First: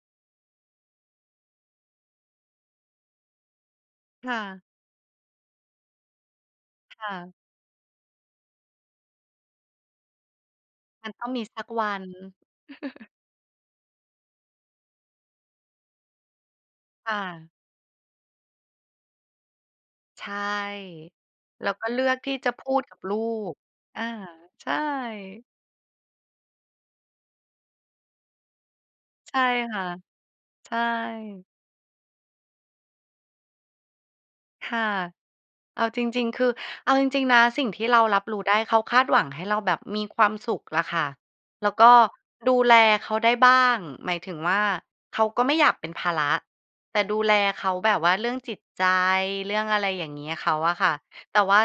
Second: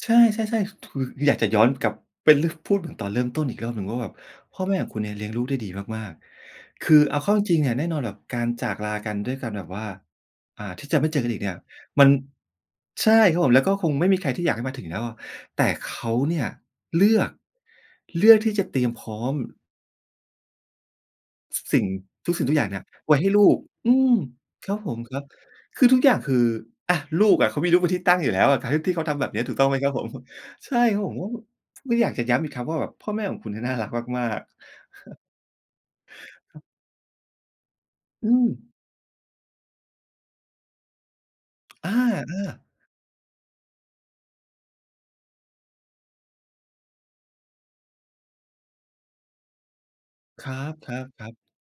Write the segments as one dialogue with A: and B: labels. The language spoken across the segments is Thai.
A: ใช่ ๆ ๆ ถืก คืออยากจะย้อนกลับไปเรื่อง พูดถึงตอนเริ่มต้นอีกรอบหนึ่งว่าแบบ
B: ค่
A: พ่
B: ะ
A: อแม่ของคุณเนี่ยเลี้ยงลูกได้ดีมาก ๆ คื
B: ค
A: อ
B: ่
A: เอาเข้
B: ะ
A: าจริง ๆ เนี่ยแน่นอนล่ะแบบการจากลากันด้วยการแบบว่า อ่า ที่จะไ
B: ม
A: ม
B: ั
A: ่
B: น
A: เจอ
B: ต้อ
A: กั
B: ง
A: นอ
B: ม
A: ีก
B: ี
A: เนี่
B: ส
A: ย
B: ักวัน
A: มัน ใช่ครับผม แล้วก็คงไม่มีใครที่อยากให้มาถึงแล้วอะ แต่เขาเนี่ยเล
B: ค
A: ื
B: ่
A: อก
B: ะ
A: เลือกที่จะเตรียมพร้อม
B: ใช่
A: ซ
B: แล้ว
A: สิ
B: ก
A: ่
B: ็
A: ง
B: เลือกท
A: ทุ
B: ี่
A: กสิ่
B: จ
A: ง
B: ะ
A: ทุกอ
B: พ
A: ย่าง
B: ู
A: เนี่
B: ด
A: ย
B: กับ
A: ไ
B: ล
A: ว
B: ู
A: ้ให้ลู
B: ก
A: ก อื
B: อา
A: ม
B: ใช
A: ค
B: ่
A: รับผมครับ คือทุกอย่างคือ อะ ลูกอะ เขามีลูกเป็นที่ตั้งอยู่แล้ว การที่เขาทำแบ
B: ใช
A: บนี
B: ่
A: ้ถูกต้องไห
B: ค
A: ม
B: ่ะ
A: ครับผม?
B: ใช
A: ใช่ครับผม
B: ่
A: ไม่อยากจะย้ำอีกครั้งว่า พ่อแม่ของคุณเนี่ยน่ารักมาก
B: ค่ะ
A: ๆ
B: เอาจริง ๆ คือ
A: อือ
B: เอาจริง ๆ นะสิ่งที่เรารั
A: อ
B: บ
A: ื
B: รู้ได้เ
A: ม
B: ขาคาดหวังให้เราแบบมีความสุขล่ะค่ะ แล้วก
A: อ
B: ็
A: า
B: ดู
A: ๆ
B: แลเขาได้บ้าง หมายถึงว่า เขาก็ไม่อยากเป็นภาระ แต่ดูแลเขาแบบว่าเรื่องจิตใจ เรื่องอะไรอย่างเงี้ย
A: ค
B: เข
A: รั
B: าอะค่ะ
A: บ ๆ ๆ
B: แต่ว่า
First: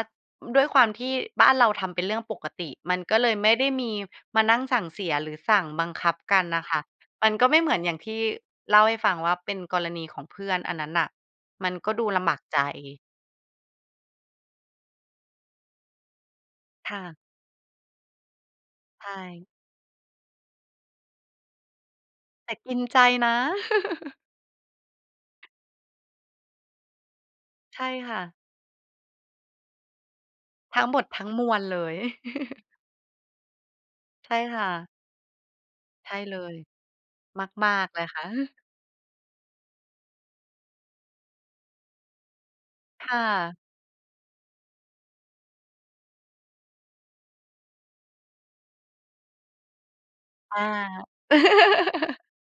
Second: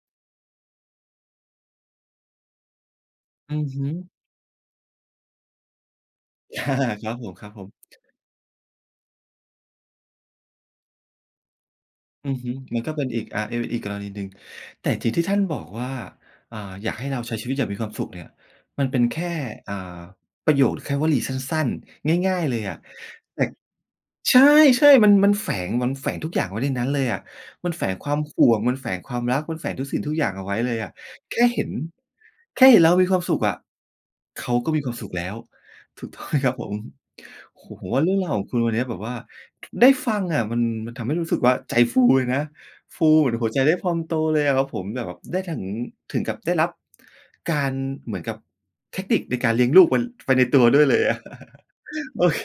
B: ด้วยความที่บ้านเราทำเป็นเรื่องปกติ มันก็เลยไม
A: อ
B: ่
A: ื
B: ไ
A: อ
B: ด้
A: ฮ
B: ม
A: ึ
B: ีมานั่งสั่งเสียหรือสั่งบังคับกัน
A: อ
B: น่ะค
A: า
B: ่ะ
A: ครับ
B: ม
A: ผ
B: ันก็ไม่เห
A: ม
B: มือนอย่า
A: ๆ
B: งที่เล่าให้ฟังว่า เป็นกรณีของเพื่อนอันนั้นน่ะ มันก็ดูล
A: อื
B: ำบา
A: อ
B: ก
A: ฮึ
B: ใจ
A: มันก็เป็นอีก อ่า อีกกรณีหนึ่ง แต่สิ่งที่ท่านบอกว่า อ่า "อ
B: ค
A: ยาก
B: ่
A: ให้
B: ะ
A: เราใช้ชีวิตอย่างมีความสุข" เนี่ย มันเป็
B: ใช
A: นแค่
B: ่
A: อ่า ประโยค แค่วลีสั้น ๆ ง่าย
B: แ
A: ๆ
B: ต
A: เล
B: ่
A: ย
B: ก
A: อ
B: ิ
A: ะ
B: นใจนะ
A: แต่ ใช่ ๆ มัน มันแฝง มันแฝงทุกอย่างไว้ในนั้นเลยอะ มัน
B: ใช
A: แฝ
B: ่
A: งคว
B: ค
A: า
B: ่
A: ม
B: ะ
A: ห่วง มันแฝงความรัก มันแฝงทุกสิ่งทุกอย่างเอาไว้เลย
B: ทั
A: อ
B: ้ง
A: ะ
B: หมดทั้ง
A: แค
B: ม
A: ่
B: ว
A: เห
B: ล
A: ็น
B: เลย
A: แค่เห็นเรามีความสุขอะ
B: ใช่
A: เขา
B: ค่
A: ก็มี
B: ะ
A: ความสุขแล้ว ถู
B: ใช
A: ก
B: ่
A: ต้อง
B: เ
A: ไห
B: ล
A: มครั
B: ย
A: บผม? โอ้
B: ม
A: โ
B: า
A: ฮ ผ
B: ก
A: ม
B: ๆ เ
A: ว่
B: ล
A: า
B: ย
A: เรื่
B: ค
A: อง
B: ่
A: ราวของค
B: ะ
A: ุณวันเนี้ยแบบว่า ได้ฟังอะมัน มันทำให้รู้สึกว่า ใจฟูเลยนะ ฟ
B: ค
A: ู
B: ่
A: เหมือนหัว
B: ะ
A: ใจได้พองโตเลยอะครับผม แบบว่าได้ถึง ถึงกับได้รับการ เหมือนกับเทคนิคในการเลี้ยงลูก มัน ไปในต
B: อ
A: ัว
B: า
A: ด้วยเลยอะ โอเค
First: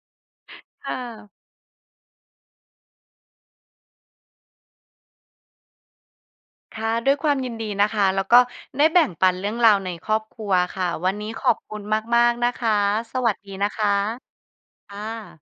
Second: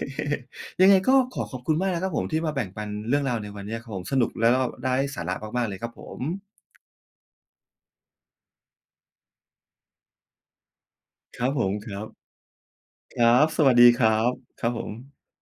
A: ย
B: ค
A: ังไ
B: ่
A: งก็
B: ะ
A: ขอขอบคุณมากนะครับผมที่มาแบ่งปันเรื่องราวในวันเนี้ยครับผม สนุกแล้วก็ได้สาระมาก ๆ เลยครับผม
B: ค่ะ ด้วยความยินดีนะคะ แล้วก็ได้แบ่งปันเรื่องราวในครอบครัวค่ะ วันนี้
A: ค
B: ข
A: รั
B: อ
A: บ
B: บ
A: ผ
B: ค
A: ม
B: ุณ
A: ครับ
B: มาก ๆ นะคะ
A: ค
B: ส
A: รั
B: วัสด
A: บ
B: ี
A: ส
B: น
A: ว
B: ะ
A: ัส
B: ค
A: ดี
B: ะ
A: ครับ ครับผ
B: ค่
A: ม
B: ะ